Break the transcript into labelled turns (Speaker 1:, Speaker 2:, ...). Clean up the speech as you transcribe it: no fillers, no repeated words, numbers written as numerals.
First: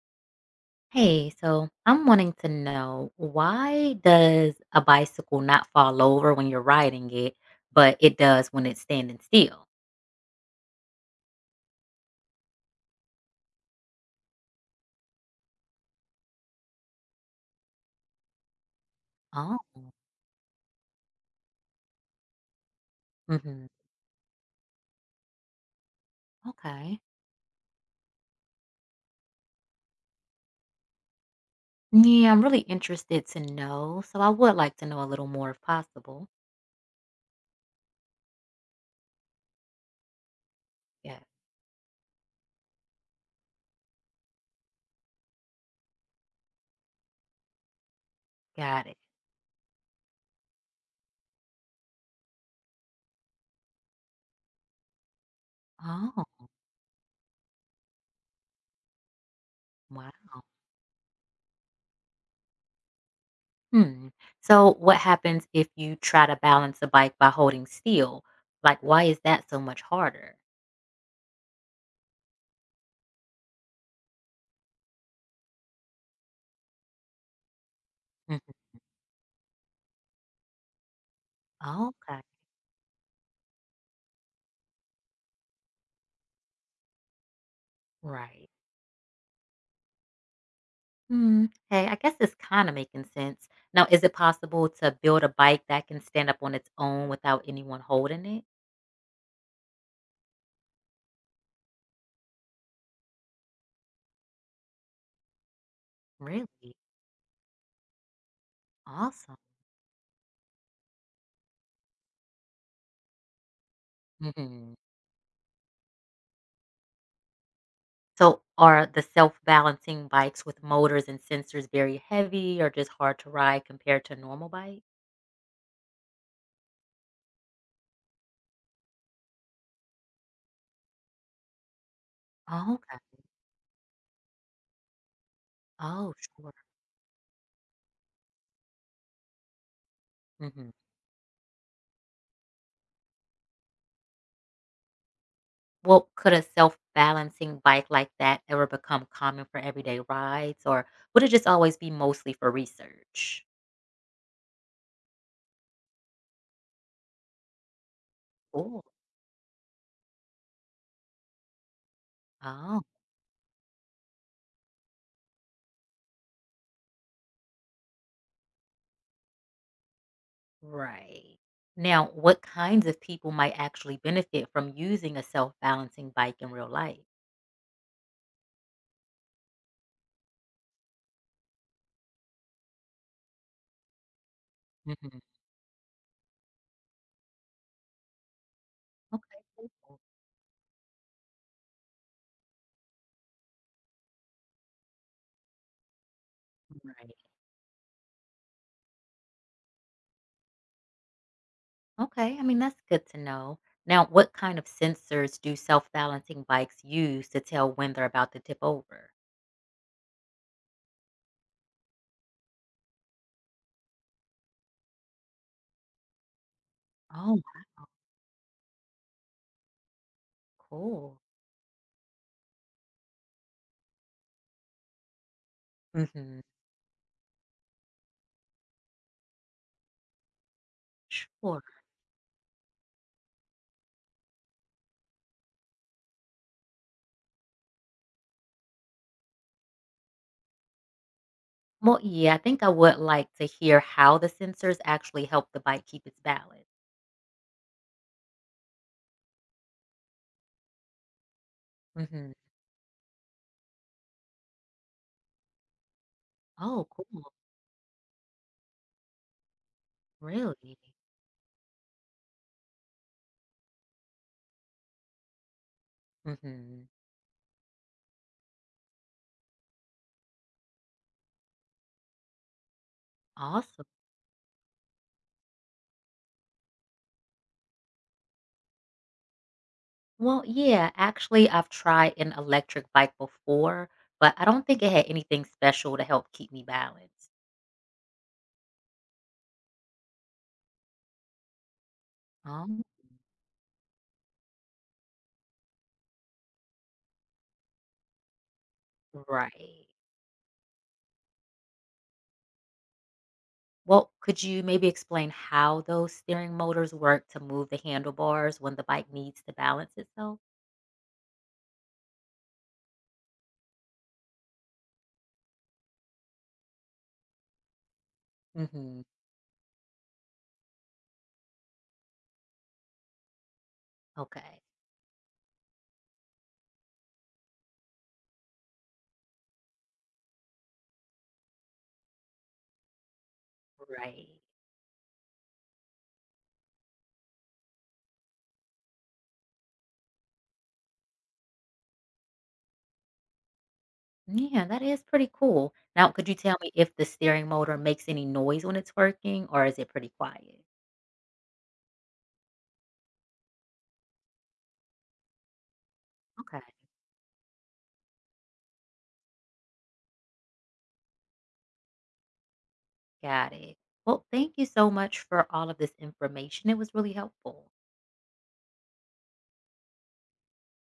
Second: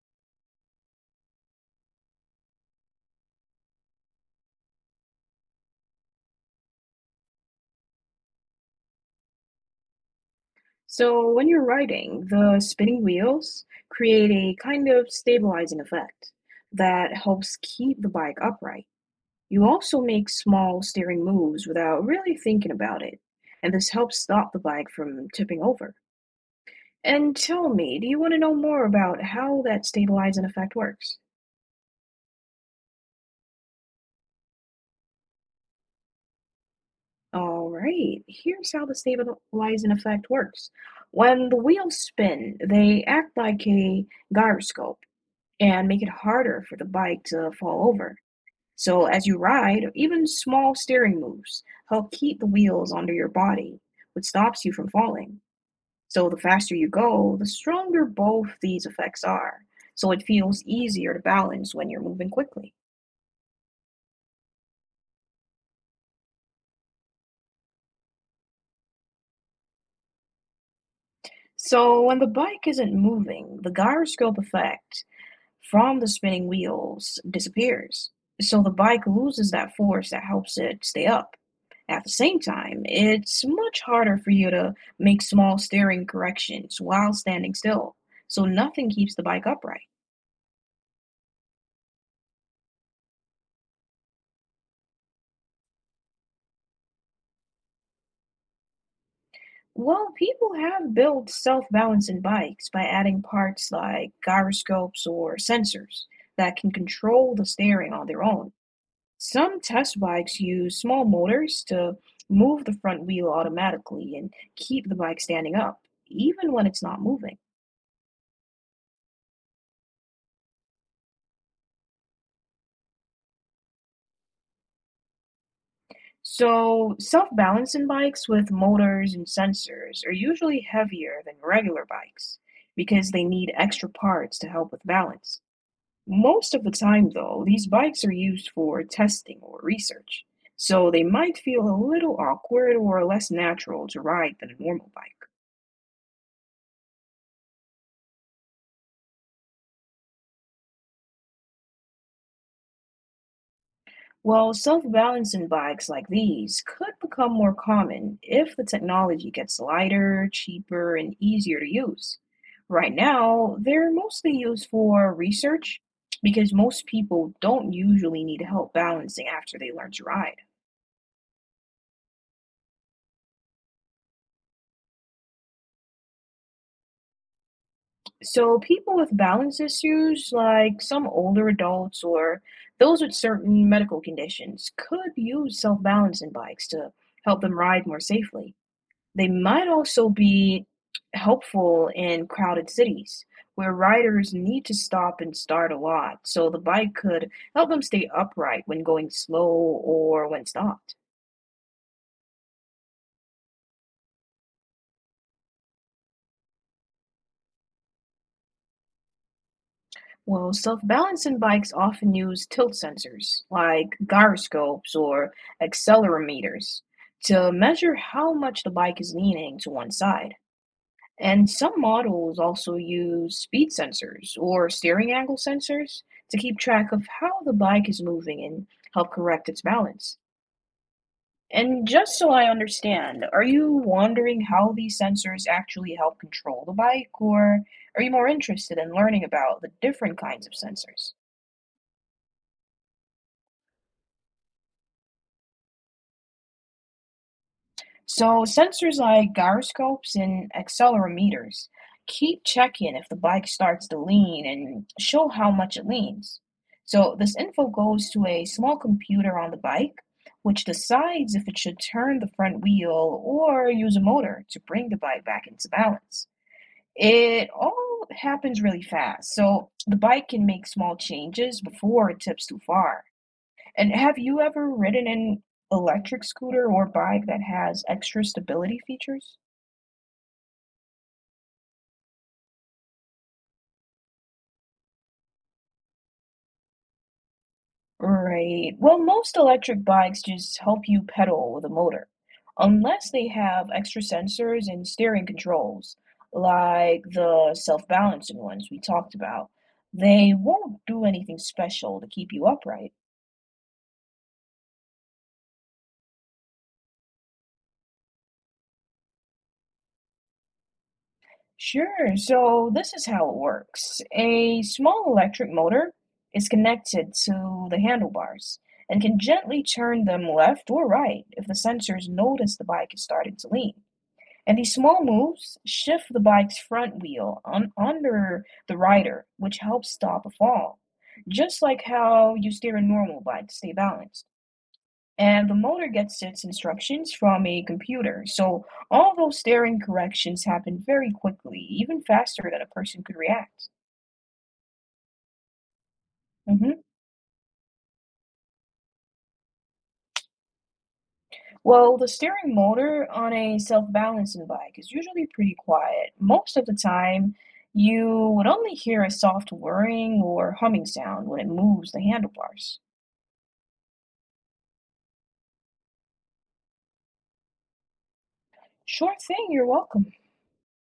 Speaker 1: Hey, so I'm wanting to know why does a bicycle not fall over when you're riding it, but it does when it's standing still?
Speaker 2: So when you're riding, the spinning wheels create a kind of stabilizing effect that helps keep the bike upright.
Speaker 1: Oh,
Speaker 2: You also make small steering moves without really thinking about it,
Speaker 1: hmm,
Speaker 2: and this helps stop the bike from tipping over.
Speaker 1: okay.
Speaker 2: And tell me, do you want to know more about how that stabilizing effect works?
Speaker 1: Yeah, I'm really interested to know. So I would like to know a little more if possible.
Speaker 2: All right, here's how the stabilizing effect works.
Speaker 1: Yeah,
Speaker 2: When the wheels spin, they act like a gyroscope and make it harder for the bike to fall over.
Speaker 1: got it.
Speaker 2: So, as you ride, even small steering moves help keep the wheels under your body, which stops you from falling. So, the
Speaker 1: Oh,
Speaker 2: faster you go, the stronger both these effects are. So, it
Speaker 1: wow.
Speaker 2: feels easier to balance when you're moving quickly.
Speaker 1: Hmm. So what happens if you try to balance a bike by holding still? Like, why is that so much harder?
Speaker 2: So, when the bike isn't moving, the gyroscope effect from the spinning wheels disappears.
Speaker 1: Mhm.
Speaker 2: So the bike loses that force that helps it stay up. At the
Speaker 1: Okay,
Speaker 2: same time, it's much harder for you to make small steering corrections while standing still, so
Speaker 1: right.
Speaker 2: nothing keeps the bike upright.
Speaker 1: Mm, okay, I guess it's kinda making sense. Now, is it possible to build a bike that can stand up on its own without anyone holding it?
Speaker 2: Well, people have built self-balancing bikes by adding parts like gyroscopes or sensors that can
Speaker 1: Really?
Speaker 2: control the steering on their own.
Speaker 1: Awesome.
Speaker 2: Some test bikes use small motors to move the front wheel automatically and
Speaker 1: Mhm.
Speaker 2: keep the bike standing up, even when it's not moving.
Speaker 1: So, are the self-balancing bikes with motors and sensors very heavy or just hard to ride compared to a normal bike?
Speaker 2: So, self-balancing bikes with motors and sensors are usually heavier than regular bikes
Speaker 1: Oh,
Speaker 2: because
Speaker 1: okay.
Speaker 2: they need extra parts to help with balance.
Speaker 1: Oh, sure.
Speaker 2: Most of the time, though, these bikes are used for testing or research,
Speaker 1: Mhm.
Speaker 2: so they might feel a little awkward or less natural to ride than a normal bike.
Speaker 1: Well, could a self-balancing bike like that ever become common for everyday rides, or would it just always be mostly for research?
Speaker 2: Well, self-balancing bikes like these could become more common if the
Speaker 1: Cool.
Speaker 2: technology gets lighter, cheaper, and easier to use.
Speaker 1: Oh.
Speaker 2: Right now, they're mostly used for research because most people don't usually need help balancing after they learn to ride.
Speaker 1: Right. Now, what kinds of people might actually benefit from using a self balancing bike in real life?
Speaker 2: So, people with balance issues, like some older adults or those with certain medical conditions, could
Speaker 1: Hmm.
Speaker 2: use self-balancing bikes to help them ride more safely. They
Speaker 1: Okay.
Speaker 2: might
Speaker 1: Cool.
Speaker 2: also be helpful in crowded cities where riders need to stop and start a lot, so the bike
Speaker 1: Right.
Speaker 2: could help them stay upright when going slow or when stopped.
Speaker 1: Okay. I mean, that's good to know. Now, what kind of sensors do self balancing bikes use to tell when they're about to tip over?
Speaker 2: Well, self-balancing bikes often use tilt sensors like gyroscopes or accelerometers
Speaker 1: Oh,
Speaker 2: to measure how much the bike is leaning to one side.
Speaker 1: cool.
Speaker 2: And some models also use speed sensors or steering angle sensors to
Speaker 1: Hmm.
Speaker 2: keep track of how the bike is moving and help correct its balance.
Speaker 1: Sure.
Speaker 2: And just so I understand, are you wondering how these sensors actually help control the bike, or are you more interested in learning about the different kinds of sensors?
Speaker 1: Well, yeah, I think I would like to hear how the sensors actually help the bike keep its balance.
Speaker 2: So sensors like gyroscopes and accelerometers
Speaker 1: Hmm.
Speaker 2: keep checking if the bike starts to lean and show how much it leans.
Speaker 1: Oh,
Speaker 2: So
Speaker 1: cool.
Speaker 2: this info goes to a small computer on the bike, which
Speaker 1: Really?
Speaker 2: decides if it should turn the front wheel or use a motor to bring the bike back into balance.
Speaker 1: Hmm.
Speaker 2: It all happens really fast, so the bike can make small changes before it tips too far.
Speaker 1: Awesome.
Speaker 2: And have you ever ridden an electric scooter or bike that has extra stability features?
Speaker 1: Well, yeah, actually, I've tried an electric bike before, but I don't think it had anything special to help keep me balanced.
Speaker 2: Right. Well, most electric bikes just help you pedal with a motor,
Speaker 1: Um,
Speaker 2: unless they have extra sensors and steering controls, like the self-balancing ones we talked about.
Speaker 1: Right.
Speaker 2: They won't do anything special to keep you upright.
Speaker 1: Well, could you maybe explain how those steering motors work to move the handlebars when the bike needs to balance itself?
Speaker 2: Sure. So this is how it works. A small electric motor is connected to the handlebars
Speaker 1: Hmm.
Speaker 2: and can gently turn them left or right if the sensors notice the bike is starting to lean. And
Speaker 1: Okay.
Speaker 2: these small moves shift the bike's front wheel on under the rider, which helps stop a fall, just like how you steer a normal bike to stay balanced,
Speaker 1: Right.
Speaker 2: and the motor gets its instructions from a computer. So all those staring corrections happen very quickly, even faster than a person could react.
Speaker 1: Yeah, that is pretty cool. Now, could you tell me
Speaker 2: Hmm.
Speaker 1: if the steering motor makes any noise when it's working or is it pretty quiet?
Speaker 2: Well, the steering motor on a self-balancing bike is usually pretty quiet. Most
Speaker 1: Okay.
Speaker 2: of the time, you would only hear a soft whirring or humming sound when it moves the handlebars.
Speaker 1: Got it. Well, thank you so much for all of this information. It was really helpful.
Speaker 2: Sure thing, you're welcome.